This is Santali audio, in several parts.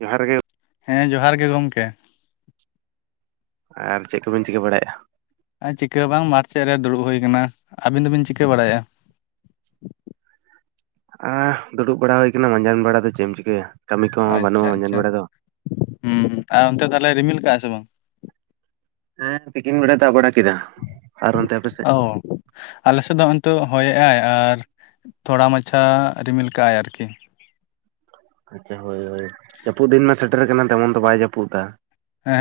ᱡᱚᱦᱟᱨ ᱜᱮ ᱦᱮᱸ ᱡᱚᱦᱟᱨ ᱜᱮ ᱜᱚᱢᱠᱮ ᱟᱨ ᱪᱮᱫ ᱠᱚᱵᱮᱱ ᱪᱤᱠᱟᱹ ᱵᱟᱲᱟᱭᱮᱜᱼᱟ ᱟᱨ ᱪᱤᱠᱟᱹ ᱦᱚ ᱵᱟᱝ ᱢᱟᱴ ᱥᱮᱫ ᱨᱮ ᱫᱩᱲᱩᱵ ᱦᱩᱭ ᱠᱟᱱᱟ ᱟᱹᱵᱤᱱ ᱫᱚᱵᱤᱱ ᱪᱤᱠᱟᱹ ᱵᱟᱲᱟᱭᱮᱜᱼᱟ ᱟᱻ ᱫᱩᱲᱩᱵ ᱵᱟᱲᱟ ᱦᱩᱭ ᱠᱟᱱᱟ ᱢᱟᱡᱟᱱ ᱵᱮᱲᱟ ᱫᱚ ᱪᱮᱫ ᱮᱢ ᱪᱤᱠᱟᱹᱭᱟ ᱠᱟᱹᱢᱤ ᱠᱚᱦᱚᱸ ᱟᱪᱪᱷᱟ ᱵᱟᱹᱱᱩᱜᱼᱟ ᱢᱟᱸᱡᱟᱱ ᱟᱪᱪᱷᱟ ᱵᱮᱲᱟ ᱫᱚ ᱦᱩᱸ ᱟᱨ ᱚᱱᱛᱮ ᱛᱟᱦᱚᱞᱮ ᱨᱤᱢᱤᱞ ᱠᱟᱜᱼᱟ ᱥᱮ ᱵᱟᱝ ᱦᱮᱸ ᱛᱤᱠᱤᱱ ᱵᱮᱲᱟ ᱫᱟᱜ ᱵᱟᱲᱟ ᱠᱮᱫᱟ ᱟᱨ ᱚᱱᱛᱮ ᱟᱯᱮ ᱥᱮᱫ ᱚ ᱟᱞᱮ ᱥᱮᱫ ᱫᱚ ᱦᱤᱛᱳᱜ ᱦᱚᱭᱮᱜᱼᱟᱭ ᱟᱨ ᱛᱷᱚᱲᱟ ᱢᱟᱪᱷᱟ ᱨᱤᱢᱤᱞ ᱠᱟᱜᱼᱟᱭ ᱟᱨᱠᱤ ᱟᱪᱪᱷᱟ ᱦᱳᱭ ᱦᱳᱭ ᱡᱟᱹᱯᱩᱫ ᱫᱤᱱ ᱢᱮ ᱥᱮᱴᱮᱨ ᱠᱟᱱᱟ ᱛᱮᱢᱚᱱ ᱫᱚ ᱵᱟᱭ ᱡᱟᱹᱯᱩᱫ ᱫᱟ ᱦᱮᱸ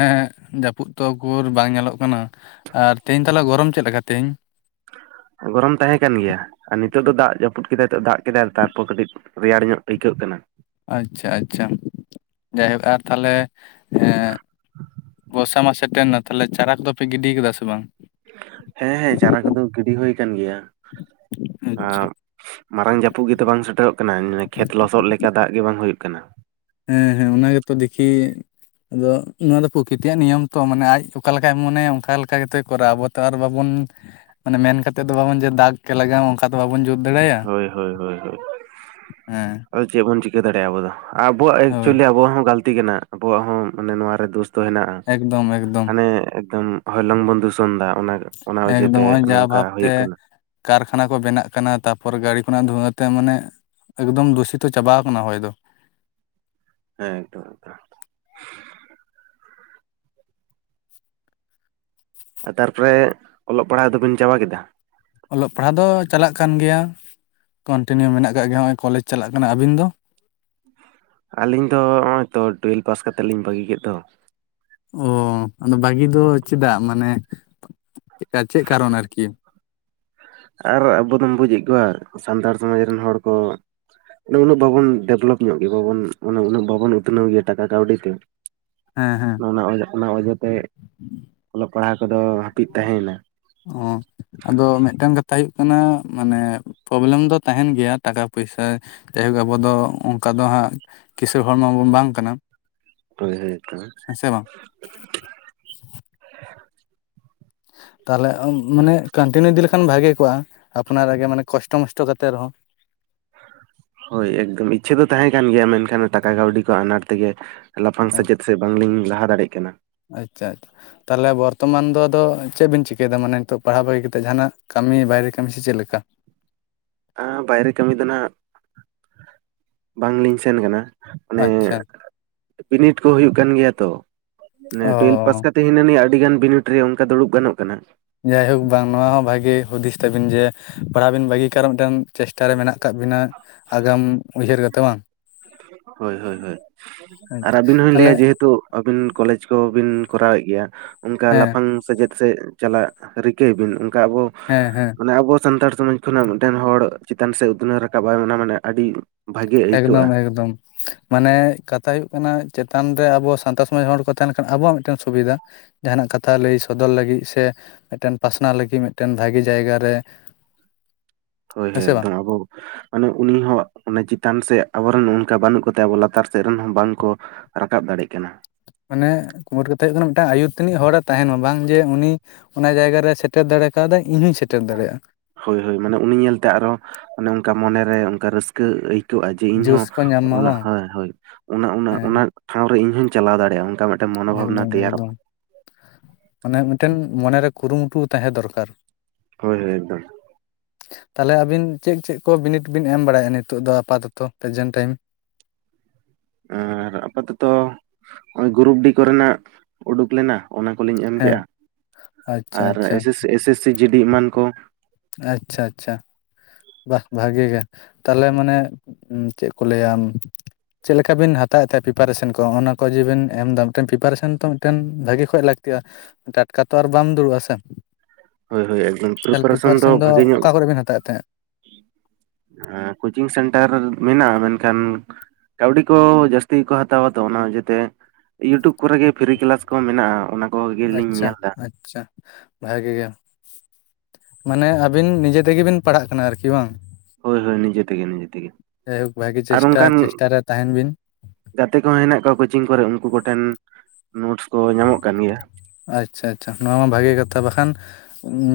ᱦᱮᱸ ᱡᱟᱹᱯᱩᱫ ᱛᱚ ᱩᱠᱩᱨ ᱵᱟᱝ ᱧᱮᱞᱚᱜ ᱠᱟᱱᱟ ᱟᱨ ᱛᱮᱦᱮᱧ ᱛᱟᱦᱚᱞᱮ ᱜᱚᱨᱚᱢ ᱪᱮᱫ ᱞᱮᱠᱟ ᱛᱮᱦᱮᱧ ᱜᱚᱨᱚᱢ ᱛᱟᱦᱮᱸ ᱠᱟᱱ ᱜᱮᱭᱟ ᱟᱨ ᱱᱤᱛᱚᱜ ᱫᱚ ᱫᱟᱜ ᱡᱟᱹᱯᱩᱫ ᱠᱮᱫᱟᱭ ᱫᱟᱜ ᱠᱮᱫᱟᱭ ᱛᱟᱨᱯᱚᱨ ᱠᱟᱹᱴᱤᱡ ᱨᱮᱭᱟᱲ ᱧᱚᱜ ᱟᱹᱭᱠᱟᱹᱜ ᱠᱟᱱᱟ᱾ ᱟᱪᱪᱷᱟ ᱟᱪᱪᱷᱟ ᱡᱟᱭᱦᱳᱠ ᱟᱨ ᱛᱟᱦᱚᱞᱮ ᱵᱚᱨᱥᱟ ᱢᱟ ᱥᱮᱴᱮᱨ ᱮᱱᱟ ᱛᱟᱦᱚᱞᱮ ᱪᱟᱨᱟ ᱠᱚᱫᱚᱯᱮ ᱜᱤᱰᱤ ᱠᱟᱫᱟ ᱥᱮ ᱵᱟᱝ ᱦᱮᱸ ᱦᱮᱸ ᱪᱟᱨᱟ ᱠᱚᱫᱚ ᱜᱤᱰᱤ ᱦᱩᱭ ᱠᱟᱱ ᱜᱮᱭᱟ ᱟᱪᱪᱷᱟ ᱟᱨ ᱢᱟᱨᱟᱝ ᱡᱟᱹᱯᱩᱫ ᱜᱮᱛᱚ ᱵᱟᱝ ᱥᱮᱴᱮᱨᱚᱜ ᱠᱟᱱᱟ ᱠᱷᱮᱛ ᱞᱚᱥᱚᱫ ᱞᱮᱠᱟ ᱫᱟᱜ ᱜᱮ ᱵᱟᱝ ᱦᱩᱭᱩᱜ ᱠᱟᱱᱟ ᱦᱮᱸ ᱦᱮᱸ ᱚᱱᱟ ᱜᱮᱛᱚ ᱫᱮᱠᱷᱤ ᱟᱫᱚ ᱱᱚᱣᱟ ᱫᱚ ᱯᱨᱚᱠᱤᱛᱤᱭᱟᱜ ᱱᱤᱭᱚᱢ ᱛᱚ ᱢᱟᱱᱮ ᱟᱡ ᱚᱠᱟ ᱞᱮᱠᱟᱭ ᱢᱚᱱᱮᱭᱟ ᱚᱱᱠᱟ ᱞᱮᱠᱟ ᱜᱮᱛᱚᱭ ᱠᱚᱨᱟᱣᱟ ᱟᱵᱚ ᱟᱨ ᱵᱟᱵᱚᱱ ᱢᱟᱱᱮ ᱢᱮᱱ ᱠᱟᱛᱮᱫ ᱫᱚ ᱵᱟᱵᱚᱱ ᱡᱮ ᱫᱟᱜ ᱜᱮ ᱞᱟᱜᱟᱣ ᱚᱠᱟ ᱫᱚ ᱵᱟᱵᱚᱱ ᱡᱳᱨ ᱫᱟᱲᱮᱟᱭᱟ ᱦᱳᱭ ᱦᱳᱭ ᱦᱳᱭ ᱦᱳᱭ ᱦᱮᱸ᱾ ᱟᱫᱚ ᱪᱮᱫ ᱵᱚᱱ ᱪᱤᱠᱟᱹ ᱫᱟᱲᱮᱭᱟᱜᱼᱟ ᱟᱵᱚ ᱫᱚ ᱟᱵᱚᱣᱟᱜ ᱦᱳᱭ ᱮᱠᱪᱩᱭᱮᱞᱤ ᱟᱵᱚᱣᱟᱜ ᱦᱚᱸ ᱜᱟᱹᱞᱛᱤ ᱠᱟᱱᱟ, ᱟᱵᱚᱣᱟᱜ ᱦᱚᱸ ᱱᱚᱣᱟ ᱨᱮ ᱫᱳᱥ ᱫᱚ ᱦᱮᱱᱟᱜᱼᱟ, ᱮᱠᱫᱚᱢ ᱮᱠᱫᱚᱢ ᱦᱟᱱᱮ ᱮᱠᱫᱚᱢ ᱦᱚᱭᱞᱚᱝ ᱵᱚᱱ ᱫᱩᱥᱚᱱ ᱫᱟ ᱚᱱᱟ ᱚᱱᱟ ᱮᱠᱫᱚᱢ ᱚᱡᱮᱛᱮ ᱱᱚᱜᱼᱚᱭ ᱡᱟ ᱱᱚᱝᱠᱟ ᱵᱷᱟᱵᱛᱮ ᱦᱩᱭᱩᱜ ᱠᱟᱱᱟ᱾ ᱠᱟᱨᱠᱷᱟᱱᱟ ᱠᱚ ᱵᱮᱱᱟᱜ ᱠᱟᱱᱟ ᱛᱟᱨᱯᱚᱨ ᱜᱟᱹᱲᱤ ᱠᱷᱚᱱᱟᱜ ᱫᱷᱩᱣᱟᱹ ᱛᱮ ᱢᱟᱱᱮ ᱮᱠᱫᱚᱢ ᱫᱩᱥᱤᱛᱚ ᱪᱟᱵᱟᱣ ᱠᱟᱱᱟ ᱦᱚᱭ ᱫᱚ᱾ ᱦᱮᱸ ᱮᱠᱫᱚᱢ ᱮᱠᱫᱚᱢ᱾ ᱛᱟᱨᱯᱚᱨᱮ ᱚᱞᱚᱜ ᱯᱟᱲᱦᱟᱜ ᱫᱚᱵᱤᱱ ᱪᱟᱵᱟ ᱠᱮᱫᱟ? ᱚᱞᱚᱜ ᱯᱟᱲᱦᱟᱜ ᱫᱚ ᱪᱟᱞᱟᱜ ᱠᱟᱱ ᱜᱮᱭᱟ, ᱠᱚᱱᱴᱤᱱᱤᱭᱩ ᱢᱮᱱᱟᱜ ᱟᱠᱟᱫ ᱜᱮᱭᱟ ᱱᱚᱜᱼᱚᱭ ᱠᱚᱞᱮᱡᱽ ᱪᱟᱞᱟᱜ ᱠᱟᱱᱟ ᱟᱹᱵᱤᱱ ᱫᱚ? ᱟᱹᱞᱤᱧ ᱫᱚ ᱱᱚᱜᱼᱚᱭ ᱛᱚ ᱴᱩᱭᱮᱞᱵᱷ ᱯᱟᱥ ᱠᱟᱛᱮᱫ ᱞᱤᱧ ᱵᱟᱹᱜᱤ ᱠᱮᱫ ᱫᱚ᱾ ᱚᱻ ᱟᱫᱚ ᱵᱷᱟᱹᱜᱤ ᱫᱚ ᱪᱮᱫᱟᱜ ᱢᱟᱱᱮ ᱪᱮᱫ ᱠᱟᱨᱚᱱ ᱟᱨᱠᱤ? ᱟᱨ ᱟᱵᱚ ᱫᱚᱢ ᱵᱩᱡᱮᱜ ᱠᱚᱣᱟ ᱥᱟᱱᱛᱟᱲ ᱥᱚᱢᱟᱡᱽ ᱨᱮᱱ ᱦᱚᱲ ᱠᱚ ᱩᱱᱟᱹᱜ ᱵᱟᱵᱚᱱ ᱰᱮᱵᱷᱞᱚᱯ ᱧᱚᱜ ᱜᱮᱭᱟ, ᱵᱟᱵᱚᱱ ᱩᱱᱟᱹᱜ ᱵᱟᱵᱚᱱ ᱩᱛᱱᱟᱹᱣ ᱜᱮᱭᱟ ᱴᱟᱠᱟ ᱠᱟᱹᱣᱰᱤ ᱛᱮ᱾ ᱦᱮᱸ ᱦᱮᱸ᱾ ᱚᱱᱟ ᱚᱡᱮᱛᱮ ᱚᱞᱚᱜ ᱯᱟᱲᱦᱟᱣ ᱠᱚᱫᱚ ᱦᱟᱹᱯᱤᱫ ᱛᱟᱦᱮ ᱱᱟ᱾ ᱚᱻ ᱟᱫᱚ ᱢᱤᱫ ᱴᱟᱝ ᱠᱟᱛᱷᱟ ᱦᱩᱭᱩᱜ ᱠᱟᱱᱟ, ᱢᱟᱱᱮ ᱯᱚᱵᱞᱮᱢ ᱫᱚ ᱛᱟᱦᱮᱱ ᱜᱮᱭᱟ ᱴᱟᱠᱟ ᱯᱚᱭᱥᱟ ᱡᱟᱭᱦᱳᱠ ᱟᱵᱚ ᱫᱚ ᱚᱱᱠᱟ ᱫᱚ ᱦᱟᱸᱜ ᱠᱤᱥᱟᱹᱲ ᱦᱚᱲ ᱢᱟ ᱵᱚᱱ ᱵᱟᱝ ᱠᱟᱱᱟ᱾ ᱦᱳᱭ ᱦᱳᱭ ᱮᱠᱫᱚᱢ᱾ ᱦᱮᱸ ᱥᱮ ᱵᱟᱝ ᱛᱟᱞᱦᱮ ᱢᱟᱱᱮ ᱠᱟᱱᱴᱤᱱᱤᱭᱩ ᱤᱫᱤ ᱞᱮᱠᱷᱟᱱ ᱵᱷᱟᱜᱮ ᱠᱚᱜᱼᱟ, ᱟᱯᱱᱟᱨᱟ ᱜᱮ ᱢᱟᱱᱮ ᱠᱚᱥᱴᱚ ᱢᱚᱥᱴᱚ ᱠᱟᱛᱮ ᱨᱮᱦᱚᱸ᱾ ᱦᱳᱭ ᱮᱠᱫᱚᱢ ᱤᱪᱪᱷᱟᱹ ᱫᱚ ᱛᱟᱦᱮᱸ ᱠᱟᱱ ᱜᱮᱭᱟ, ᱢᱮᱱᱠᱷᱟᱱ ᱴᱟᱠᱟ ᱠᱟᱹᱣᱰᱤ ᱠᱚ ᱟᱱᱟᱴ ᱛᱮᱜᱮ ᱞᱟᱯᱷᱟᱝ ᱥᱮᱪᱮᱫ ᱥᱮᱫ ᱵᱟᱝ ᱞᱤᱧ ᱞᱟᱦᱟ ᱫᱟᱲᱮ ᱠᱟᱱᱟ᱾ ᱟᱪᱪᱷᱟ ᱟᱪᱪᱷᱟ ᱛᱟᱦᱚᱞᱮ ᱵᱚᱨᱛᱚᱢᱟᱱ ᱫᱚ ᱟᱫᱚ ᱪᱮᱫ ᱵᱤᱱ ᱪᱤᱠᱟᱹᱭᱮᱫᱟ ᱢᱟᱱᱮ ᱱᱤᱛᱚᱜ ᱯᱟᱲᱦᱟᱣ ᱵᱟᱹᱜᱤ ᱠᱟᱛᱮᱫ, ᱡᱟᱦᱟᱱᱟᱜ ᱠᱟᱹᱢᱤ ᱵᱟᱭᱨᱮ ᱠᱟᱹᱢᱤ ᱥᱮ ᱪᱮᱫ ᱞᱮᱠᱟ? ᱟᱸ ᱵᱟᱭᱨᱮ ᱠᱟᱹᱢᱤ ᱫᱚ ᱱᱟᱜ ᱵᱟᱝ ᱞᱤᱧ ᱥᱮᱱ ᱠᱟᱱᱟ᱾ ᱟᱱᱮ ᱟᱪᱪᱷᱟ ᱵᱤᱱᱤᱰ ᱠᱚ ᱦᱩᱭᱩᱜ ᱠᱟᱱ ᱜᱮᱭᱟ ᱛᱚ ᱴᱩᱭᱮᱞᱵᱷ ᱯᱟᱥ ᱚ ᱠᱟᱛ ᱦᱤᱱᱟᱹ ᱱᱤᱭᱟᱹ ᱟᱹᱰᱤ ᱜᱟᱱ ᱵᱤᱱᱤᱰ ᱨᱮ ᱚᱱᱠᱟ ᱫᱩᱲᱩᱵ ᱜᱟᱱᱚᱜ ᱠᱟᱱᱟ᱾ ᱡᱟᱭᱦᱳᱠ ᱵᱟᱝ ᱱᱚᱣᱟ ᱦᱚᱸ ᱵᱷᱟᱜᱤ ᱦᱩᱫᱤᱥ ᱛᱟᱵᱤᱱ ᱡᱮ ᱯᱟᱲᱦᱟᱣ ᱵᱤᱱ ᱵᱟᱹᱜᱤ ᱠᱟᱜ ᱨᱮ ᱦᱚ ᱢᱤᱫ ᱴᱟᱝ ᱪᱮᱥᱴᱟᱨᱮ ᱢᱮᱱᱟᱜ ᱟᱠᱟᱫ ᱵᱤᱱᱟ ᱟᱜᱟᱢ ᱩᱭᱦᱟᱹᱨ ᱠᱟᱛᱮ ᱵᱟᱝ? ᱦᱳᱭ ᱦᱳᱭ ᱦᱳᱭ ᱟᱨ ᱟᱪᱪᱷᱟ ᱟᱹᱵᱤᱱ ᱦᱚᱧ ᱛᱟᱦᱚᱞᱮ ᱞᱟᱹᱭ-ᱟ ᱡᱮᱦᱮᱛᱩ ᱟᱹᱵᱤᱱ ᱠᱚᱞᱮᱡᱽ ᱠᱚᱵᱤᱱ ᱠᱚᱨᱟᱣ ᱮᱫ ᱜᱮᱭᱟ ᱚᱱᱠᱟ ᱦᱮᱸ ᱞᱟᱯᱷᱟᱝ ᱥᱮᱪᱮᱫ ᱥᱮ ᱪᱟᱞᱟᱜ ᱨᱤᱠᱟᱹᱭ ᱵᱤᱱ, ᱚᱱᱠᱟ ᱟᱵᱚ ᱦᱮᱸ ᱦᱮᱸ᱾ ᱢᱟᱱᱮ ᱟᱵᱚ ᱥᱟᱱᱛᱟᱲ ᱥᱚᱢᱟᱡᱽ ᱠᱷᱚᱱᱟᱜ ᱢᱤᱫ ᱴᱮᱱ ᱦᱚᱲ ᱪᱮᱛᱟᱱ ᱥᱮᱫ ᱩᱛᱱᱟᱹᱣ ᱨᱟᱠᱟᱵ ᱟᱭ ᱢᱟᱱᱮ ᱟᱹᱰᱤ ᱵᱷᱟᱜᱮ ᱟᱹᱭᱠᱟᱹᱜᱼᱟ ᱮᱠᱫᱚᱢ ᱮᱠᱫᱚᱢ᱾ ᱢᱟᱱᱮ ᱠᱟᱛᱷᱟ ᱦᱩᱭᱩᱜ ᱠᱟᱱᱟ ᱪᱮᱛᱟᱱ ᱨᱮ ᱟᱵᱚ ᱥᱟᱱᱛᱟᱲ ᱥᱚᱢᱟᱡᱽ ᱦᱚᱲ ᱠᱚ ᱛᱟᱦᱮᱱ ᱠᱷᱟᱱ ᱟᱵᱚᱣᱟᱜ ᱢᱤᱫ ᱴᱮᱱ ᱥᱩᱵᱤᱫᱷᱟ᱾ ᱡᱟᱦᱟᱱᱟᱜ ᱠᱟᱛᱷᱟ ᱞᱟᱹᱭ ᱥᱚᱫᱚᱨ ᱞᱟᱹᱜᱤᱫ ᱥᱮ ᱢᱤᱫ ᱴᱮᱱ ᱯᱟᱥᱱᱟᱣ ᱞᱟᱹᱜᱤᱫ ᱢᱤᱫ ᱴᱮᱱ ᱵᱷᱟᱜᱮ ᱡᱟᱭᱜᱟ ᱨᱮ ᱦᱳᱭ ᱦᱮᱸ ᱦᱳᱭ ᱥᱮ ᱵᱟᱝ ᱮᱠᱫᱚᱢ ᱟᱵᱚ ᱢᱟᱱᱮ ᱩᱱᱤ ᱦᱚᱸ ᱪᱮᱛᱟᱱ ᱥᱮᱫ ᱟᱵᱚᱨᱮᱱ ᱚᱱᱠᱟ ᱵᱟᱹᱱᱩᱜ ᱠᱚᱛᱮ ᱟᱵᱚ ᱞᱟᱛᱟᱨ ᱥᱮᱫ ᱨᱮᱱ ᱦᱚᱸ ᱵᱟᱝ ᱠᱚ ᱨᱟᱠᱟᱵ ᱫᱟᱲᱮᱜ ᱠᱟᱱᱟ᱾ ᱢᱟᱱᱮ ᱢᱩᱴ ᱠᱟᱛᱮ ᱦᱩᱭᱩᱜ ᱠᱟᱱᱟ ᱢᱤᱫ ᱴᱟᱝ ᱟᱭᱩᱨ ᱛᱟᱹᱱᱤᱡ ᱦᱚᱲᱮ ᱛᱟᱦᱮᱱ ᱢᱟ᱾ ᱵᱟᱝ ᱡᱮ ᱩᱱᱤ ᱚᱱᱟ ᱡᱟᱭᱜᱟ ᱨᱮ ᱥᱮᱴᱮᱨ ᱫᱟᱲᱮ ᱠᱟᱣᱫᱟᱭ ᱤᱧ ᱦᱚᱧ ᱥᱮᱴᱮᱨ ᱫᱟᱲᱮᱭᱟᱜᱼᱟ᱾ ᱦᱳᱭ ᱦᱳᱭ ᱢᱟᱱᱮ ᱩᱱᱤ ᱧᱮᱞ ᱛᱮ ᱟᱨ ᱦᱚᱸ ᱚᱱᱠᱟ ᱢᱚᱱᱮ ᱨᱮ ᱚᱱᱠᱟ ᱨᱟᱹᱥᱠᱟᱹ ᱟᱹᱭ [unintelligible] ᱡᱮ ᱤᱧ ᱡᱳᱥ ᱦᱚᱸ ᱠᱚ ᱧᱟᱢ ᱢᱟ ᱚᱱᱟ ᱵᱟᱝ ᱦᱳᱭ ᱦᱳᱭ ᱚᱱᱟ ᱦᱮᱸ ᱚᱱᱟ ᱴᱷᱟᱶ ᱨᱮ ᱤᱧ ᱦᱚᱧ ᱪᱟᱞᱟᱣ ᱫᱟᱲᱮᱭᱟᱜᱼᱟ ᱚᱱᱠᱟ ᱢᱚᱱᱳᱵᱷᱟᱵᱽᱱᱟ ᱮᱠᱫᱚᱢ ᱛᱮᱭᱟᱨᱚᱜᱼᱟ ᱮᱠᱫᱚᱢ᱾ ᱢᱟᱱᱮ ᱢᱤᱫ ᱴᱮᱱ ᱢᱚᱱᱮ ᱨᱮ ᱠᱩᱨᱩ ᱢᱩᱴᱩ ᱛᱟᱦᱮᱸ ᱫᱚᱨᱠᱟᱨ᱾ ᱦᱳᱭ ᱦᱳᱭ ᱮᱠᱫᱚᱢ᱾ ᱛᱟᱦᱞᱮ ᱟᱹᱵᱤᱱ ᱪᱮᱫ ᱪᱮᱫ ᱠᱚ ᱵᱤᱱᱤᱰ ᱵᱤᱱ ᱮᱢ ᱵᱟᱲᱟᱭ ᱮᱜᱟ ᱱᱤᱛᱚᱜ ᱫᱚ ᱟᱯᱟᱛᱚᱛᱚ ᱯᱨᱮᱡᱮᱱᱴ ᱴᱟᱭᱤᱢ? ᱟᱨ ᱟᱯᱟᱛᱚᱛᱚ ᱱᱚᱜᱼᱚᱭ ᱜᱨᱩᱯ ᱰᱤ ᱠᱚᱨᱮᱱᱟᱜ ᱩᱰᱩᱠ ᱞᱮᱱᱟ᱾ ᱚᱱᱟ ᱠᱚ ᱞᱤᱧ ᱮᱢ ᱦᱮᱸ ᱠᱮᱜᱼᱟ ᱟᱪᱪᱷᱟ ᱟᱨ ᱟᱪᱪᱷᱟ ᱮᱥᱮᱥ ᱮᱥᱮᱥ ᱥᱤ ᱡᱤ ᱰᱤ ᱮᱢᱟᱱ ᱠᱚ ᱟᱪᱪᱷᱟ ᱟᱪᱪᱷᱟ ᱵᱟᱦ ᱵᱷᱟᱹᱜᱮ ᱜᱮ ᱛᱟᱦᱞᱮ ᱢᱟᱱᱮ ᱪᱮᱫ ᱠᱚ ᱞᱟᱹᱭᱼᱟ ᱪᱮᱫ ᱞᱮᱠᱟ ᱵᱤᱱ ᱦᱟᱛᱟᱣ ᱮᱫ ᱛᱟᱦᱮᱸᱫ ᱯᱤᱯᱟᱨᱮᱥᱮᱱ ᱠᱚ ᱚᱱᱟ ᱠᱚ ᱡᱮ ᱵᱤᱱ ᱮᱢ ᱫᱟ ᱢᱤᱫ ᱴᱮᱱ ᱯᱤᱯᱟᱨᱮᱥᱮᱱ ᱛᱚ ᱢᱤᱫ ᱴᱮᱱ ᱵᱷᱟᱹᱜᱮ ᱠᱷᱚᱡ ᱞᱟᱹᱠᱛᱤᱜᱼᱟ ᱴᱟᱴᱠᱟ ᱛᱚ ᱟᱨ ᱵᱟᱢ ᱫᱩᱲᱩᱵᱼᱟ ᱥᱮ ᱦᱳᱭ ᱦᱳᱭ ᱮᱫᱚᱢ [unintelligible] ᱯᱤᱯᱟᱨᱮᱥᱮᱱ ᱫᱚ ᱚᱠᱟ ᱠᱚᱨᱮ ᱵᱮᱱ ᱦᱟᱛᱟᱣᱮᱫ ᱛᱟᱦᱮ ᱫᱟ ᱠᱳᱪᱤᱝ ᱥᱮᱱᱴᱟᱨ ᱢᱮᱱᱟᱜᱼᱟ ᱢᱮᱱᱠᱷᱟᱱ ᱠᱟᱹᱣᱰᱤ ᱠᱚ ᱡᱟᱹᱥᱛᱤ ᱠᱚ ᱦᱟᱛᱟᱣᱟ ᱛᱚ ᱚᱱᱟ ᱚᱡᱛᱮ ᱤᱭᱩᱴᱩᱵᱽ ᱠᱚᱨᱮ ᱜᱮ ᱯᱷᱤᱨᱤ ᱠᱮᱞᱟᱥ ᱠᱚ ᱢᱮᱱᱟᱜᱼᱟ ᱠᱚᱜᱮᱞᱤᱧ ᱟᱪᱪᱷᱟ ᱧᱮᱞ ᱮᱫᱟ ᱟᱪᱪᱷᱟ ᱵᱷᱟᱜᱮ ᱜᱮ ᱢᱟᱱᱮ ᱟᱹᱵᱤᱱ ᱱᱤᱡᱮ ᱛᱮᱜᱮ ᱵᱤᱱ ᱯᱟᱲᱦᱟᱜ ᱠᱟᱱᱟ ᱟᱨᱠᱤ ᱵᱟᱝ ᱦᱳᱭ ᱦᱳᱭ ᱱᱤᱡᱮ ᱛᱮᱜᱮ ᱱᱤᱡᱮ ᱛᱮᱜᱮ ᱡᱟᱭᱦᱳᱠ ᱵᱷᱟᱜᱤ ᱟᱨ ᱪᱮᱥᱴᱟ ᱚᱱᱠᱟᱱ ᱪᱮᱥᱴᱟ ᱨᱮ ᱛᱟᱦᱮᱱ ᱵᱤᱱ ᱜᱟᱛᱮ ᱠᱚᱦᱚᱸ ᱦᱮᱱᱟᱜ ᱠᱚᱣᱟ ᱠᱳᱪᱤᱝ ᱠᱚᱨᱮ ᱩᱱᱠᱩ ᱠᱚ ᱴᱷᱮᱱ ᱱᱳᱴᱥ ᱠᱚ ᱧᱟᱢᱚᱜ ᱠᱟᱱ ᱜᱮᱭᱟ ᱟᱪᱪᱷᱟ ᱟᱪᱪᱷᱟ ᱱᱚᱣᱟ ᱢᱟ ᱵᱷᱟᱜᱮ ᱠᱟᱛᱷᱟ ᱵᱟᱠᱷᱟᱱ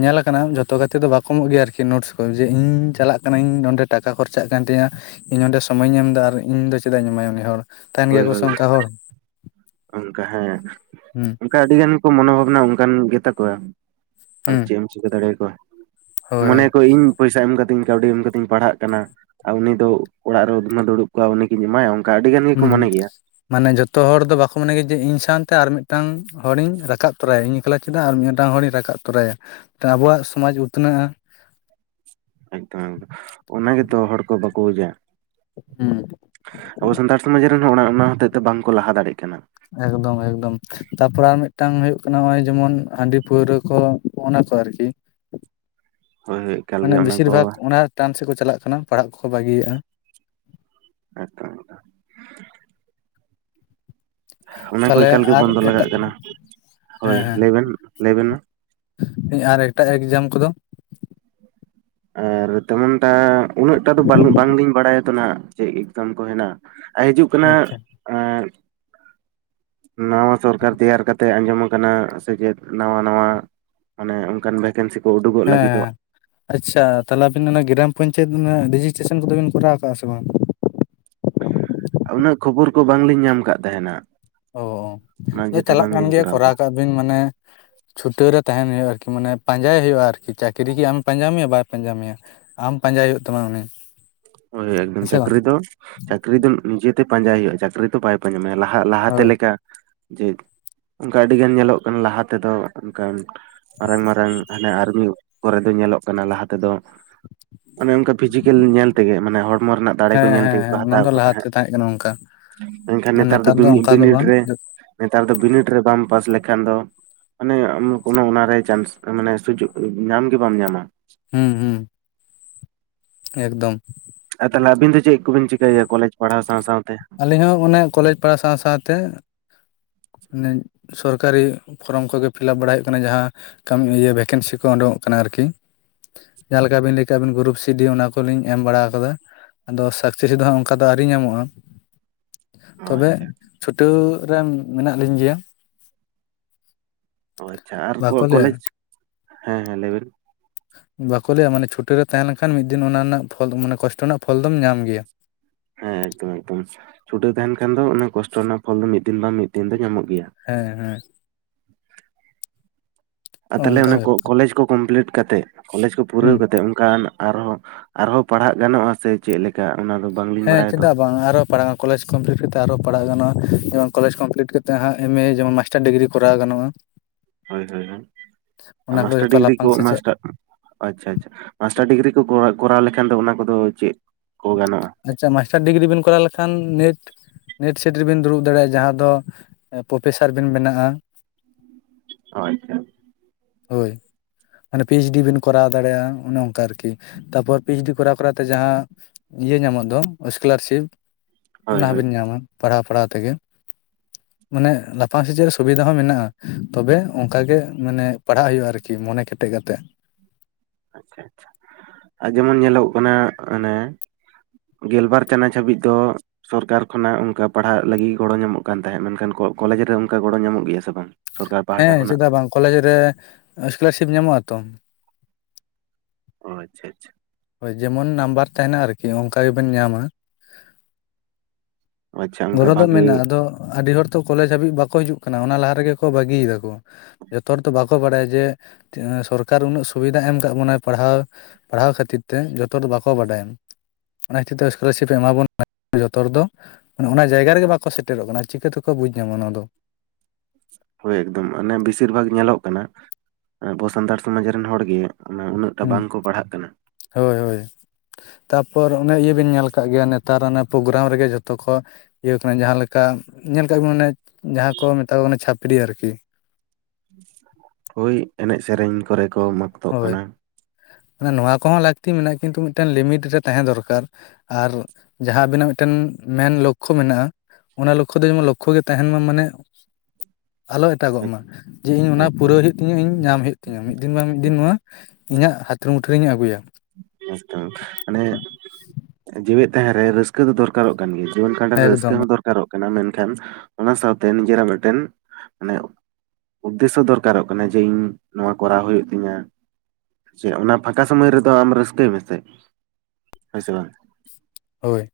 ᱧᱮᱞ ᱟᱠᱟᱱᱟ ᱡᱷᱚᱛᱚ ᱜᱟᱛᱮ ᱫᱚ ᱵᱟᱠᱚ ᱮᱢᱚᱜ ᱜᱮᱭᱟ ᱟᱨᱠᱤ ᱱᱳᱴᱥ ᱠᱚ ᱡᱮ ᱤᱧ ᱪᱟᱞᱟᱜ ᱠᱟᱱᱟᱹᱧ ᱱᱚᱰᱮ ᱴᱟᱠᱟ ᱠᱷᱚᱨᱪᱟᱜ ᱠᱟᱱ ᱛᱤᱧᱟᱹ ᱤᱧ ᱚᱸᱰᱮ ᱥᱚᱢᱚᱭ ᱤᱧ ᱮᱢ ᱫᱟ ᱟᱨ ᱤᱧ ᱫᱚ ᱪᱮᱫᱟᱜ ᱤᱧ ᱮᱢᱟᱭᱟ ᱩᱱᱤ ᱦᱚᱲ ᱛᱟᱦᱮᱱ ᱜᱮᱭᱟ ᱦᱳᱭ ᱠᱚ ᱦᱳᱭ [unintelligible] ᱚᱝᱠᱟ ᱦᱚᱲ ᱚᱱᱠᱟ ᱦᱮᱸ ᱦᱮᱸ [unintelligible] ᱟᱹᱰᱤ ᱜᱟᱱ ᱠᱚ ᱢᱚᱱᱚ ᱵᱷᱟᱵᱱᱟ ᱚᱱᱠᱟᱱ ᱜᱮᱛᱟ ᱠᱚᱣᱟ ᱟᱫᱚ ᱦᱩᱸ ᱪᱮᱫ ᱮᱢ ᱪᱤᱠᱟᱹ ᱫᱟᱲᱮ ᱟᱠᱚᱣᱟ ᱦᱳᱭ ᱢᱚᱱᱮ ᱦᱳᱭ ᱠᱚ ᱤᱧ ᱯᱚᱭᱥᱟ ᱮᱢ ᱠᱟᱛᱤᱧ ᱠᱟᱹᱣᱰᱤ ᱮᱢ ᱠᱟᱛᱤᱧ ᱯᱟᱲᱦᱟᱜ ᱠᱟᱱᱟ ᱟᱨ ᱩᱱᱤ ᱫᱚ ᱚᱲᱟᱜ ᱨᱮ ᱩᱫᱢᱟᱹ ᱫᱩᱲᱩᱵ ᱠᱚᱼᱟ ᱩᱱᱤ ᱠᱤᱧ ᱮᱢᱟᱭ-ᱟ ᱟᱹᱰᱤ ᱜᱟᱱ ᱜᱮᱠᱚ ᱢᱚᱱᱮ ᱜᱮᱭᱟ [unintelligible] ᱢᱟᱱᱮ ᱡᱚᱛᱚ ᱦᱚᱲ ᱫᱚ ᱵᱟᱠᱚ ᱢᱚᱱᱮ ᱜᱮ ᱡᱮ ᱤᱧ ᱥᱟᱶᱛᱮ ᱟᱨ ᱢᱤᱫᱴᱟᱝ ᱦᱚᱲ ᱤᱧ ᱨᱟᱠᱟᱵ ᱛᱚᱨᱟ ᱭᱟ ᱤᱧ ᱮᱠᱞᱟ ᱪᱮᱫ ᱟᱜ ᱟᱨ ᱢᱤᱫ ᱴᱟᱝ ᱦᱚᱲᱤᱧ ᱨᱟᱠᱟᱵ ᱛᱚᱨᱟᱭᱟ ᱟᱵᱚᱣᱟᱜ ᱥᱚᱢᱟᱡᱽ ᱩᱛᱱᱟᱹᱜᱼᱟ ᱮᱠᱫᱚᱢ ᱮᱠᱫᱚᱢ ᱚᱱᱟ ᱜᱮᱛᱚ ᱦᱚᱲ ᱠᱚ ᱵᱟᱠᱚ ᱵᱩᱡᱟ [unintelligible] ᱟᱵᱚ ᱥᱟᱱᱛᱟᱲ ᱥᱚᱢᱟᱡᱽ ᱨᱮᱱ [unintelligible] ᱚᱱᱟ ᱦᱚᱛᱮᱡ ᱛᱮ ᱵᱟᱝ ᱠᱚ ᱞᱟᱦᱟ ᱫᱟᱲᱮᱜ ᱠᱟᱱᱟ ᱮᱠᱫᱚᱢ ᱮᱠᱫᱚᱢ ᱛᱟᱯᱚᱨ ᱟᱨ ᱢᱤᱫ ᱴᱟᱝ ᱦᱳᱭᱳᱜ ᱠᱟᱱᱟ ᱱᱚᱜᱼᱚᱭ ᱡᱮᱢᱚᱱ ᱦᱟᱹᱰᱤ ᱯᱟᱹᱣᱨᱟᱹ ᱠᱚ [unintelligible] ᱠᱚ ᱟᱨᱠᱤ ᱦᱳᱭ ᱦᱳᱭ ᱮᱠᱟᱞ ᱜᱮ ᱢᱟᱱᱮ ᱚᱱᱟ ᱵᱮᱥᱤᱨ ᱠᱚ ᱵᱷᱟᱜᱽ [unintelligible] ᱥᱮᱫ ᱠᱚ ᱪᱟᱞᱟᱜ ᱠᱟᱱᱟ ᱯᱟᱲᱦᱟᱜ ᱠᱚᱠᱚ ᱵᱟᱹᱜᱤᱭᱮᱜᱼᱟ [unintelligible] ᱚᱱᱟ ᱠᱚ ᱛᱟᱦᱚᱞᱮ ᱮᱠᱟᱞ ᱜᱮ ᱟᱨ ᱵᱚᱱᱫᱚ ᱞᱟᱜᱟᱜ ᱮᱴᱟᱜ ᱠᱟᱱᱟ ᱦᱳᱭ ᱦᱮᱸ ᱞᱟᱹᱭ ᱵᱮᱱ ᱞᱟᱹᱭ ᱵᱮᱱ ᱢᱟ ᱟᱨ ᱮᱴᱟᱜ ᱮᱠᱡᱟᱢ ᱠᱚᱫᱚ ᱟᱨ ᱛᱮᱢᱚᱱ ᱴᱟ ᱩᱱᱟᱹᱜ ᱴᱟ ᱫᱚ ᱵᱟᱝ ᱞᱤᱧ ᱵᱟᱲᱟᱭᱟ ᱛᱚ ᱱᱟᱜ ᱪᱮᱫ ᱮᱠᱡᱟᱢ ᱠᱚ ᱦᱮᱱᱟᱜ ᱦᱤᱡᱩᱜ ᱠᱟᱱᱟ ᱟᱪᱪᱷᱟ ᱱᱟᱣᱟ ᱥᱚᱨᱠᱟᱨ ᱛᱮᱭᱟᱨ ᱠᱟᱛᱮᱫ ᱟᱸᱡᱚᱢ ᱟᱠᱟᱱᱟ ᱥᱮ ᱪᱮᱫ ᱱᱟᱣᱟ ᱱᱟᱶᱟ ᱢᱟᱱᱮ ᱚᱱᱠᱟᱱ ᱵᱷᱮᱠᱮᱱᱥᱤ ᱠᱚ ᱩᱰᱩᱠ ᱚᱜ ᱞᱟᱹᱜᱤ ᱫᱚᱜ ᱦᱮᱸ ᱟᱪᱪᱷᱟ ᱛᱟᱦᱞᱮ ᱟᱵᱤᱱ ᱚᱱᱟ ᱜᱨᱟᱢ ᱯᱚᱧᱪᱟᱭᱮᱛ ᱨᱮᱡᱤᱥᱴᱨᱮᱥᱚᱱ ᱠᱚᱫᱚ ᱵᱤᱱ ᱠᱚᱨᱟᱣ ᱠᱟᱜᱼᱟ ᱥᱮ ᱵᱟᱝ ᱩᱱᱟᱹᱜ ᱠᱷᱚᱵᱚᱨ ᱠᱚ ᱵᱟᱝ ᱞᱤᱧ ᱧᱟᱢ ᱠᱟᱜ ᱛᱟᱦᱮᱱᱟ ᱚ ᱚᱱᱟ ᱚ ᱤᱭᱟᱹᱛᱮ ᱪᱟᱞᱟᱜ ᱠᱟᱱ ᱵᱟᱝᱞᱤᱧ ᱜᱮᱭᱟ ᱠᱚᱨᱟᱣ ᱮᱫᱟ ᱠᱟᱜ ᱵᱤᱱ ᱢᱟᱱᱮ ᱪᱷᱩᱴᱟᱹᱣ ᱨᱮ ᱛᱟᱦᱮᱱ ᱦᱳᱭᱳᱜᱼᱟ ᱟᱨᱠᱤ ᱢᱟᱱᱮ ᱯᱟᱸᱡᱟᱭ ᱦᱳᱭᱳᱜᱼᱟ ᱟᱨᱠᱤ ᱪᱟᱹᱠᱨᱤ ᱠᱤ ᱟᱢ ᱮ ᱯᱟᱸᱡᱟ ᱢᱮᱭᱟ ᱵᱟᱭ ᱯᱟᱸᱡᱟ ᱢᱮᱭᱟ ᱟᱢ ᱯᱟᱸᱡᱟᱭ ᱦᱳᱭᱳᱜ ᱛᱟᱢᱟ ᱩᱱᱤ ᱦᱳᱭ ᱦᱳᱭ ᱮᱠᱫᱚᱢ ᱦᱮᱸᱥᱮ ᱵᱟᱝ ᱪᱟᱹᱠᱨᱤ ᱫᱚ ᱪᱟᱹᱠᱨᱤ ᱫᱚ ᱱᱤᱡᱮ ᱛᱮ ᱯᱟᱸᱡᱟᱭ ᱦᱳᱭᱳᱜᱼᱟ ᱪᱟᱹᱠᱨᱤ ᱫᱚ ᱵᱟᱭ [unintelligible] ᱞᱟᱦᱟ ᱞᱟᱦᱟ ᱛᱮ ᱦᱳᱭ ᱞᱮᱠᱟ ᱡᱮ ᱚᱱᱠᱟ ᱟᱹᱰᱤ ᱜᱟᱱ ᱧᱮᱞᱚᱜ ᱠᱟᱱᱟ ᱞᱟᱦᱟ ᱛᱮᱫᱚ ᱚᱱᱠᱟᱱ ᱢᱟᱨᱟᱝ ᱢᱟᱨᱟᱝ ᱦᱟᱱᱮ ᱟᱨᱢᱤ ᱠᱚᱨᱮ ᱫᱚ ᱧᱮᱞᱚᱜ ᱠᱟᱱᱟ ᱞᱟᱦᱟ ᱛᱮᱫᱚ᱾ ᱚᱱᱮ ᱚᱱᱠᱟ ᱯᱷᱤᱡᱤᱠᱮᱞ ᱧᱮᱞ ᱛᱮᱜᱮ ᱢᱟᱱᱮ ᱦᱚᱲᱢᱚ ᱨᱮᱱᱟᱜ ᱫᱟᱲᱮ ᱠᱚ ᱦᱮᱸ ᱧᱮᱞ ᱦᱮᱸ ᱛᱮᱜᱮ ᱠᱚ ᱦᱮᱸ ᱚᱱᱟ ᱦᱟᱛᱟᱣ ᱫᱚ ᱮᱫ ᱠᱚ ᱞᱟᱦᱟᱛᱮ ᱛᱟᱦᱮᱸᱫ᱾ ᱛᱟᱦᱮᱸ ᱠᱟᱱᱟ ᱚᱱᱠᱟ ᱢᱮᱱᱠᱷᱟᱱ ᱟᱨ ᱱᱮᱛᱟᱨ ᱫᱚ ᱵᱤᱱᱤ ᱚᱱᱠᱟ ᱫᱚ ᱵᱤᱱᱤᱰ ᱵᱟᱝ ᱨᱮ ᱱᱮᱛᱟᱨ ᱫᱚ ᱵᱤᱱᱤᱰ ᱨᱮ ᱵᱟᱢ ᱯᱟᱥ ᱞᱮᱠᱷᱟᱱ ᱫᱚ ᱢᱟᱱᱮ ᱟᱢ ᱠᱳᱱᱳ ᱚᱱᱟᱨᱮ ᱪᱟᱱᱥ ᱢᱟᱱᱮ ᱥᱩᱡᱳᱜ ᱧᱟᱢ ᱜᱮ ᱵᱟᱢ ᱧᱟᱢᱟ ᱦᱩᱸ ᱦᱩᱸ ᱮᱠᱫᱚᱢ ᱟᱨ ᱛᱟᱦᱚᱞᱮ ᱟᱹᱵᱤᱱ ᱫᱚ ᱪᱮᱫ ᱠᱚ ᱵᱤᱱ ᱪᱤᱠᱟᱹᱭ ᱮᱜᱟ ᱠᱚᱞᱮᱡᱽ ᱯᱟᱲᱦᱟᱣ ᱥᱟᱶ ᱥᱟᱶ ᱛᱮ ᱟᱹᱞᱤᱧ ᱦᱚᱸ ᱚᱱᱮ ᱠᱚᱞᱮᱡᱽ ᱯᱟᱲᱦᱟᱣ ᱥᱟᱶ ᱥᱟᱶ ᱛᱮ ᱥᱚᱨᱠᱟᱨᱤ ᱯᱷᱨᱚᱢ ᱠᱚᱜᱮ ᱯᱷᱤᱞᱟᱯ ᱵᱟᱲᱟᱭ ᱦᱳᱭᱳᱜ ᱠᱟᱱᱟ ᱡᱟᱸᱦᱟ [unintelligible] ᱵᱷᱮᱠᱮᱱᱥᱤ ᱠᱚ ᱩᱰᱩᱠ ᱚᱜ ᱠᱟᱱᱟ ᱟᱨᱠᱤ ᱡᱟᱸᱦᱟ ᱞᱮᱠᱟ ᱵᱤᱱ ᱞᱟᱹᱭ ᱠᱮᱜᱟ ᱟᱵᱤᱱ ᱜᱨᱩᱯ ᱥᱤ ᱰᱤ ᱚᱱᱟ ᱠᱚ ᱞᱤᱧ ᱮᱢ ᱵᱟᱲᱟ ᱟᱠᱟᱫᱟ᱾ ᱟᱫᱚ ᱥᱟᱠᱥᱮᱥ ᱫᱚ ᱦᱟᱸᱜ ᱚᱱᱠᱟ ᱫᱚ ᱟᱹᱣᱨᱤ ᱧᱟᱢᱚᱜᱼᱟ᱾ ᱚ ᱛᱚᱵᱮ ᱟᱪᱪᱷᱟ ᱪᱷᱩᱴᱟᱹᱣ ᱨᱮ ᱢᱮᱱᱟᱜ ᱞᱤᱧ ᱜᱮᱭᱟ᱾ ᱚ ᱟᱪᱪᱷᱟ ᱟᱨ ᱵᱟᱠᱚ ᱞᱟᱹᱭᱟ ᱠᱚᱞᱮᱡᱽ ᱦᱮᱸ ᱦᱮᱸ ᱞᱟᱹᱭ ᱵᱮᱱ ᱵᱟᱠᱚ ᱞᱟᱹᱭ-ᱟ ᱢᱟᱱᱮ ᱪᱷᱩᱴᱟᱣ ᱨᱮ ᱛᱟᱦᱮᱸ ᱞᱮᱱ ᱠᱷᱟᱱ ᱢᱤᱫ ᱫᱤᱱ ᱚᱱᱟ ᱨᱮᱱᱟᱜ ᱯᱷᱚᱞ ᱢᱟᱱᱮ ᱠᱚᱥᱴᱚ ᱨᱮᱱᱟᱜ ᱯᱷᱚᱞ ᱫᱚᱢ ᱧᱟᱢ ᱜᱮᱭᱟ᱾ ᱦᱮᱸ ᱮᱠᱫᱚᱢ ᱮᱠᱫᱚᱢ ᱪᱷᱩᱴᱟᱹᱣ ᱛᱟᱦᱮᱱ ᱠᱷᱟᱱ ᱫᱚ ᱚᱱᱮ ᱠᱚᱥᱴᱚ ᱨᱮᱱᱟᱜ ᱯᱷᱚᱞ ᱫᱚ ᱢᱤᱫ ᱫᱤᱱ ᱵᱟᱝ ᱢᱤᱫ ᱫᱤᱱ ᱫᱚ ᱧᱟᱢᱚᱜ ᱜᱮᱭᱟ ᱾ ᱦᱮᱸ ᱦᱮᱸ ᱾ ᱟᱨ ᱛᱟᱦᱚᱞᱮ ᱚᱱᱠᱟ ᱚᱱᱟ ᱠᱚᱞᱮᱡᱽ ᱠᱚ ᱠᱚᱢᱯᱞᱤᱤᱴ ᱠᱟᱛᱮᱫ ᱠᱚᱞᱮᱡᱽ ᱠᱚ ᱦᱩᱸ ᱯᱩᱨᱟᱹᱣ ᱠᱟᱛᱮᱫ ᱚᱱᱠᱟᱱ ᱟᱨᱦᱚᱸᱼᱼ ᱟᱨᱦᱚᱸ ᱯᱟᱲᱦᱟᱜ ᱜᱟᱱᱚᱜᱼᱟ ᱥᱮ ᱪᱮᱫ ᱞᱮᱠᱟ ᱚᱱᱟ ᱫᱚ ᱵᱟᱝᱞᱤᱧ ᱦᱮᱸ ᱵᱟᱲᱟᱭᱟ ᱛᱚ ᱪᱮᱫᱟᱜ ᱾ ᱵᱟᱝ ᱟᱨᱚ ᱯᱟᱲᱦᱟᱣ ᱠᱚᱞᱮᱡᱽ ᱠᱚᱢᱯᱞᱤᱴ ᱠᱟᱛᱮ ᱟᱨᱚ ᱯᱟᱲᱦᱟᱜ ᱜᱟᱱᱚᱜᱼᱟ᱾ ᱡᱮᱢᱚᱱ ᱠᱚᱞᱮᱡᱽ ᱠᱚᱢᱯᱞᱤᱴ ᱠᱟᱛᱮ ᱦᱟᱸᱜ ᱮᱢ ᱮ ᱡᱮᱢᱚᱱ ᱢᱟᱥᱴᱟᱨ ᱰᱤᱜᱽᱨᱤ ᱠᱚᱨᱟᱣ ᱜᱟᱱᱚᱜᱼᱟ᱾ ᱦᱳᱭ ᱦᱳᱭ ᱦᱳᱭ ᱚᱱᱟ ᱠᱚ ᱢᱟᱥᱴᱟᱨ ᱡᱚᱛᱚ ᱰᱤᱜᱽᱨᱤ ᱠᱚ ᱞᱟᱯᱷᱟᱝ ᱥᱮᱪᱮᱫ ᱢᱟᱥᱴᱟᱨ ᱟᱪᱪᱷᱟ ᱟᱪᱪᱷᱟ᱾ ᱢᱟᱥᱴᱟᱨ ᱰᱤᱜᱽᱨᱤ ᱠᱚ ᱠᱚᱨᱟᱣ ᱞᱮᱠᱷᱟᱱ ᱫᱚ ᱚᱱᱟ ᱠᱚᱫᱚ ᱪᱮᱫ ᱠᱚ ᱜᱟᱱᱚᱜᱼᱟ? ᱟᱪᱪᱷᱟ ᱢᱟᱥᱴᱟᱨ ᱰᱤᱜᱽᱨᱤ ᱵᱤᱱ ᱠᱚᱨᱟᱣ ᱞᱮᱠᱷᱟᱱ ᱱᱮᱴ ᱱᱮᱴ ᱥᱮᱴ ᱨᱮᱵᱤᱱ ᱫᱩᱲᱩᱵ ᱫᱟᱲᱮᱭᱟᱜᱼᱟ ᱡᱟᱦᱟᱸ ᱫᱚ ᱯᱨᱚᱯᱷᱮᱥᱟᱨ ᱵᱤᱱ ᱵᱮᱱᱟᱜᱼᱟ ᱾ ᱚ ᱟᱪᱪᱷᱟ ᱦᱳᱭ ᱢᱟᱱᱮ ᱯᱤ ᱮᱭᱤᱪ ᱰᱤ ᱵᱤᱱ ᱠᱚᱨᱟᱣ ᱫᱟᱲᱮᱭᱟᱜᱼᱟ᱾ ᱚᱱᱮ ᱚᱱᱠᱟ ᱟᱨᱠᱤ ᱛᱟᱨᱯᱚᱨ ᱯᱤ ᱮᱭᱤᱪ ᱰᱤ ᱠᱚᱨᱟᱣ ᱠᱚᱨᱟᱣᱛᱮ ᱡᱟᱦᱟᱸ ᱤᱭᱟᱹ ᱧᱟᱢᱚᱜ ᱫᱚ ᱥᱠᱚᱞᱟᱨᱥᱤᱯ ᱦᱳᱭ ᱚᱱᱟ ᱦᱚᱸ ᱦᱳᱭ ᱵᱤᱱ ᱧᱟᱢᱟ ᱯᱟᱲᱦᱟᱣ ᱯᱟᱲᱦᱟᱣ ᱛᱮᱜᱮ᱾ [inaudible] ᱢᱟᱱᱮ ᱞᱟᱯᱷᱟᱝ ᱥᱮᱪᱮᱫ ᱨᱮ ᱥᱩᱵᱤᱫᱟ ᱦᱚᱸ ᱢᱮᱱᱟᱜᱼᱟ ᱛᱚᱵᱮ ᱚᱱᱠᱟ ᱜᱮ ᱢᱟᱱᱮ ᱯᱟᱲᱦᱟᱜ ᱦᱩᱭᱩᱜᱼᱟ ᱟᱨᱠᱤ ᱢᱚᱱᱮ ᱠᱮᱴᱮᱡ ᱠᱟᱛᱮᱜ ᱾ ᱟᱪᱪᱷᱟ ᱟᱪᱪᱷᱟ ᱟᱨ ᱡᱮᱢᱚᱱ ᱧᱮᱞᱚᱜ ᱠᱟᱱᱟ ᱚᱱᱮ ᱜᱮᱞᱵᱟᱨ ᱪᱟᱱᱟᱪ ᱦᱟᱹᱵᱤᱡ ᱫᱚ ᱥᱚᱨᱠᱟᱨ ᱠᱷᱚᱱᱟᱜ ᱚᱱᱠᱟ ᱯᱟᱲᱦᱟᱜ ᱞᱟᱹᱜᱤᱫ ᱜᱚᱲᱚ ᱧᱟᱢᱚᱜ ᱠᱟᱱ ᱛᱟᱦᱮᱸᱫ᱾ᱢᱮᱱᱠᱷᱟᱱ ᱠᱚᱞᱮᱡᱽ ᱨᱮ ᱚᱱᱠᱟ ᱜᱚᱲᱚ ᱧᱟᱢᱚᱜ ᱜᱮᱭᱟ ᱥᱮ ᱵᱟᱝ? ᱥᱚᱨᱠᱟᱨ ᱯᱟᱦᱴᱟ ᱦᱮᱸ ᱠᱷᱚᱱᱟᱜ ᱪᱮᱫᱟᱜ ᱵᱟᱝ ᱠᱚᱞᱮᱡᱽ ᱨᱮ ᱥᱠᱚᱞᱟᱨᱥᱤᱯ ᱧᱟᱢᱚᱜᱼᱟ ᱛᱚ ᱾ ᱚ ᱟᱪᱪᱷᱟ ᱟᱪᱷᱟ ᱾ ᱦᱳᱭ ᱡᱮᱢᱚᱱ ᱱᱟᱢᱵᱟᱨ ᱛᱟᱦᱮᱱᱟ ᱟᱨᱠᱤ ᱚᱱᱠᱟ ᱜᱮᱵᱮᱱ ᱧᱟᱢᱟ ᱾ ᱟᱪᱪᱷᱟ ᱚᱱᱠᱟ ᱜᱚᱲᱚ ᱫᱚ ᱵᱷᱟᱜᱮ ᱢᱮᱱᱟᱜᱼᱟ ᱟᱫᱚ ᱟᱹᱰᱤ ᱦᱚᱲ ᱛᱚ ᱠᱚᱞᱮᱡᱽ ᱦᱟᱹᱵᱤᱡ ᱵᱟᱠᱚ ᱦᱤᱡᱩᱜ ᱠᱟᱱᱟ ᱚᱱᱟ ᱞᱟᱦᱟ ᱨᱮᱜᱮ ᱠᱚ ᱵᱟᱹᱜᱤᱭ ᱫᱟᱠᱚ ᱾ ᱡᱚᱛᱚ ᱦᱚᱲ ᱫᱚ ᱵᱟᱠᱚ ᱵᱟᱲᱟᱭᱟ ᱡᱮ ᱥᱚᱨᱠᱟᱨ ᱩᱱᱟᱹᱜ ᱥᱩᱵᱤᱫᱷᱟ ᱮᱢ ᱠᱟᱜ ᱵᱚᱱᱟᱭ ᱯᱟᱲᱦᱟᱣ ᱯᱟᱲᱦᱟᱣ ᱠᱷᱟᱹᱛᱤᱨ ᱛᱮ ᱡᱚᱛᱚ ᱦᱚᱲ ᱵᱟᱠᱚ ᱵᱟᱰᱟᱭᱟ ᱾ ᱚᱱᱟ ᱠᱷᱟᱛᱤᱨ ᱛᱮ ᱥᱠᱚᱞᱟᱨᱥᱤᱯ ᱮᱢᱟ ᱵᱚᱱ [unintelligible] ᱡᱚᱛᱚ ᱦᱚᱲ ᱫᱚ ᱢᱟᱱᱮ ᱚᱱᱟ ᱡᱟᱭᱜᱟ ᱨᱮᱜᱮ ᱵᱟᱠᱚ ᱥᱮᱴᱮᱨᱚᱜ ᱠᱟᱱᱟ ᱪᱤᱠᱟᱹ ᱛᱮᱠᱚ ᱵᱩᱡᱽ ᱧᱟᱢᱟ ᱱᱚᱣᱟ ᱫᱚ᱾ ᱦᱳᱭ ᱮᱠᱫᱚᱢ ᱚᱱᱮ ᱵᱮᱥᱤᱨ ᱵᱷᱟᱜᱽ ᱧᱮᱞᱚᱜ ᱠᱟᱱᱟ ᱟᱵᱚ ᱥᱟᱱᱛᱟᱲ ᱥᱚᱢᱟᱡᱽ ᱨᱮᱱ ᱦᱚᱲ ᱜᱮ ᱚᱱᱮ ᱩᱱᱟᱹᱜ ᱴᱟ ᱦᱩᱸ ᱵᱟᱝᱠᱚ ᱯᱟᱲᱦᱟᱜ ᱠᱟᱱᱟ ᱾ ᱦᱳᱭ ᱦᱳᱭ ᱾ ᱛᱟᱨᱯᱚᱨ ᱚᱱᱮ ᱤᱭᱟᱹ ᱵᱤᱱ ᱧᱮᱞ ᱠᱟᱜ ᱜᱮᱭᱟ ᱱᱮᱛᱟᱨ ᱚᱱᱟ ᱯᱨᱳᱜᱨᱟᱢ ᱨᱮᱜᱮ ᱡᱷᱚᱛᱚ ᱠᱚ ᱤᱭᱟᱹ ᱠᱟᱱᱟ ᱡᱟᱦᱟᱸ ᱞᱮᱠᱟ ᱧᱮᱞ ᱠᱟᱜ ᱵᱤᱱ ᱢᱟᱱᱮ ᱡᱟᱦᱟᱸ ᱠᱚ ᱢᱮᱛᱟ ᱠᱚ ᱠᱟᱱᱟ ᱪᱷᱟᱹᱯᱨᱤ ᱟᱨᱠᱤ ᱾ ᱦᱳᱭ ᱮᱱᱮᱡ ᱥᱮᱨᱮᱧ ᱠᱚᱨᱮ ᱠᱚ ᱦᱳᱭ ᱠᱟᱱᱟ ᱱᱚᱣᱟ ᱠᱚᱦᱚᱸ ᱞᱟᱹᱠᱛᱤ ᱢᱮᱱᱟᱜᱼᱟ ᱠᱤᱱᱛᱩ ᱢᱤᱫᱴᱮᱱ ᱞᱤᱢᱤᱴ ᱨᱮ ᱛᱟᱦᱮᱸ ᱫᱚᱨᱠᱟᱨ᱾ ᱟᱨ ᱡᱟᱦᱟᱸ ᱟᱹᱵᱤᱱᱟᱜ ᱢᱤᱫᱴᱮᱱ ᱢᱮᱱ ᱞᱚᱠᱠᱷᱚ ᱢᱮᱱᱟᱜᱼᱟ᱾ ᱚᱱᱟ ᱞᱚᱠᱠᱷᱚ ᱫᱚ ᱡᱮᱢᱚᱱ ᱞᱚᱠᱠᱷᱚ ᱜᱮ ᱛᱟᱦᱮᱱ ᱢᱟ ᱢᱟᱱᱮ ᱟᱞᱚ ᱮᱴᱟᱜᱚᱜ ᱢᱟ ᱮᱠᱫᱚᱢ ᱡᱮ ᱤᱧ ᱚᱱᱟ ᱯᱩᱨᱟᱹᱣ ᱦᱩᱭᱩᱜ ᱛᱤᱧᱟᱹ ᱤᱧ ᱧᱟᱢ ᱦᱩᱭᱩᱜ ᱛᱤᱧᱟᱹ ᱢᱤᱫ ᱫᱤᱱ ᱵᱟᱝᱼᱼ ᱢᱤᱫ ᱫᱤᱱ ᱱᱚᱣᱟ ᱤᱧᱟᱹᱜ ᱦᱟᱛᱮᱨ ᱢᱩᱴᱷᱟᱹᱨᱤᱧ ᱟᱹᱜᱩᱭᱟ ᱾ ᱢᱟᱱᱮ ᱡᱤᱣᱮᱫ ᱛᱟᱦᱮᱸ ᱨᱮ ᱼᱼ ᱠᱟᱹ ᱫᱚ ᱫᱚᱨᱠᱟᱨᱚᱜ ᱠᱟᱱ ᱜᱮᱭᱟ ᱡᱤᱭᱚᱱ ᱠᱷᱟᱰᱟᱣ ᱨᱮ ᱨᱟᱹᱥᱠᱟᱹ ᱮᱠᱫᱚᱢ ᱦᱚᱸ ᱠᱟᱱᱟ ᱢᱮᱱᱠᱷᱟᱱ ᱚᱱᱟ ᱥᱟᱶᱛᱮ ᱱᱤᱡᱮᱨᱟᱜ ᱢᱤᱫᱴᱮᱱ ᱢᱟᱱᱮᱼᱼ ᱩᱫᱽᱫᱮᱥᱚ ᱫᱚᱨᱠᱟᱨᱚᱜ ᱠᱟᱱᱟ ᱡᱮ ᱤᱧ ᱱᱚᱣᱟ ᱠᱚᱨᱟᱣ ᱦᱩᱭᱩᱜ ᱛᱤᱧᱟ ᱾ ᱡᱮ ᱚᱱᱟ ᱯᱷᱟᱸᱠᱟ ᱥᱚᱢᱚᱭ ᱨᱮᱫᱚ ᱟᱢ ᱨᱟᱹᱥᱠᱟᱹᱭ ᱢᱮᱥᱮ, ᱦᱳᱭ ᱥᱮ ᱵᱟᱝ? ᱦᱳᱭ ᱾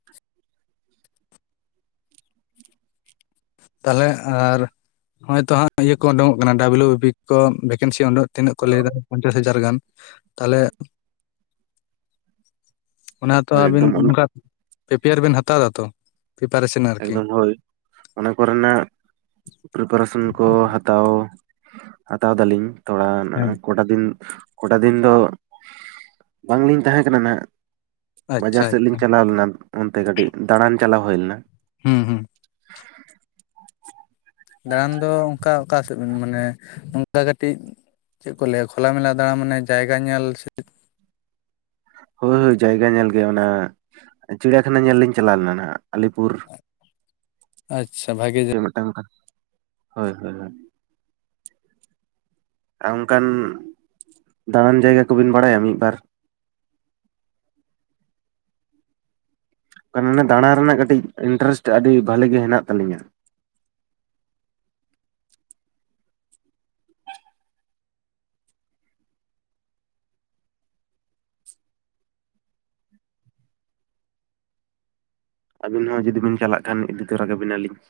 ᱛᱟᱦᱚᱞᱮ ᱟᱨ ᱱᱚᱜᱼᱚᱭ ᱛᱚ ᱦᱟᱸᱜ ᱤᱭᱟᱹ ᱠᱚ ᱩᱰᱩᱠᱚᱜ ᱠᱟᱱᱟ ᱰᱟᱵᱞᱩ ᱵᱤ ᱯᱤ ᱠᱚ ᱵᱷᱮᱠᱮᱱᱥᱤ ᱩᱰᱩᱠᱼᱼ ᱛᱤᱱᱟᱹᱜ ᱠᱚ ᱞᱟᱹᱭᱮᱫᱟ ᱯᱚᱧᱪᱟᱥ ᱦᱟᱡᱟᱨ ᱜᱟᱱ ᱛᱟᱦᱚᱞᱮᱼᱼ ᱚᱱᱟᱛᱚ ᱦᱳᱭ ᱟᱵᱤᱱ ᱮᱠᱫᱚᱢ ᱚᱱᱟ ᱚᱱᱠᱟ ᱯᱨᱤᱯᱮᱭᱟᱨ ᱵᱮᱱ ᱦᱟᱛᱟᱣ ᱮᱫᱟ ᱛᱚ ᱯᱤᱯᱟᱨᱮᱥᱚᱱᱼᱼ ᱮᱠᱫᱚᱢ ᱦᱳᱭ ᱾ ᱚᱱᱟ ᱠᱚᱨᱮᱱᱟᱜ ᱯᱨᱤᱯᱟᱨᱮᱥᱚᱱ ᱠᱚ ᱦᱟᱛᱟᱣ ᱦᱟᱛᱟᱣ ᱫᱟᱞᱤᱧ ᱾ ᱛᱷᱚᱲᱟ ᱦᱮᱸ ᱠᱚᱴᱟ ᱫᱤᱱ ᱠᱚᱴᱟ ᱫᱤᱱ ᱫᱚ ᱵᱟᱝᱞᱤᱧ ᱛᱟᱦᱮᱸ ᱠᱟᱱᱟ ᱱᱟᱦᱟᱜ ᱾ ᱵᱟᱡᱟᱨ ᱟᱪᱪᱷᱟ ᱥᱮᱫ ᱞᱤᱧ ᱟᱪᱪᱷᱟ ᱪᱟᱞᱟᱣ ᱞᱮᱱᱟ ᱚᱱᱛᱮ ᱠᱟᱹᱴᱤᱡ ᱫᱟᱬᱟᱱ ᱪᱟᱞᱟᱣ ᱦᱩᱭ ᱞᱮᱱᱟ ᱾ ᱦᱩᱸ ᱦᱩᱸ ᱫᱟᱬᱟᱱ ᱫᱚ ᱚᱱᱠᱟ ᱚᱠᱟ ᱥᱮᱫ ᱵᱮᱱ ᱢᱟᱱᱮ ᱚᱱᱠᱟ ᱠᱟᱹᱴᱤᱡ ᱪᱮᱫ ᱠᱚ ᱞᱟᱹᱭᱟ ᱠᱷᱚᱞᱟ ᱢᱮᱞᱟ ᱫᱟᱬᱟ ᱢᱟᱱᱮ ᱡᱟᱭᱜᱟ ᱧᱮᱞ ᱦᱳᱭ ᱦᱳᱭ ᱡᱟᱭᱜᱟ ᱧᱮᱞ ᱜᱮ ᱚᱱᱟ ᱪᱤᱲᱤᱭᱟᱠᱷᱟᱱᱟ ᱧᱮᱞ ᱞᱤᱧ ᱪᱟᱞᱟᱣ ᱞᱮᱱᱟ ᱱᱟ ᱟᱞᱤᱯᱩᱨ ᱾ ᱟᱪᱪᱷᱟ ᱵᱷᱟᱜᱮ ᱡ ᱢᱤᱫᱴᱟᱝ ᱠᱟ ᱦᱳᱭ ᱦᱳᱭ ᱦᱳᱭ ᱟᱨ ᱚᱱᱠᱟᱱ ᱫᱟᱬᱟᱱ ᱡᱟᱭᱜᱟ ᱠᱚᱵᱤᱱ ᱵᱟᱲᱟᱭᱟ ᱢᱤᱫᱵᱟᱨ? ᱚᱱᱟ ᱫᱟᱬᱟ ᱨᱮᱱᱟᱜ ᱠᱟᱹᱴᱤᱡ ᱤᱱᱴᱟᱨᱮᱥᱴ ᱟᱹᱰᱤ ᱵᱷᱟᱹᱞᱤ ᱜᱮ ᱦᱮᱱᱟᱜ ᱛᱟᱹᱟᱞᱤᱧᱟ ᱾ ᱟᱹᱵᱤᱱ ᱦᱚᱸ ᱡᱩᱫᱤ ᱵᱤᱱ ᱪᱟᱞᱟᱜ ᱠᱷᱟᱱ ᱤᱫᱤ ᱛᱚᱨᱟ ᱠᱟᱵᱤᱱᱟᱞᱤᱧ ᱾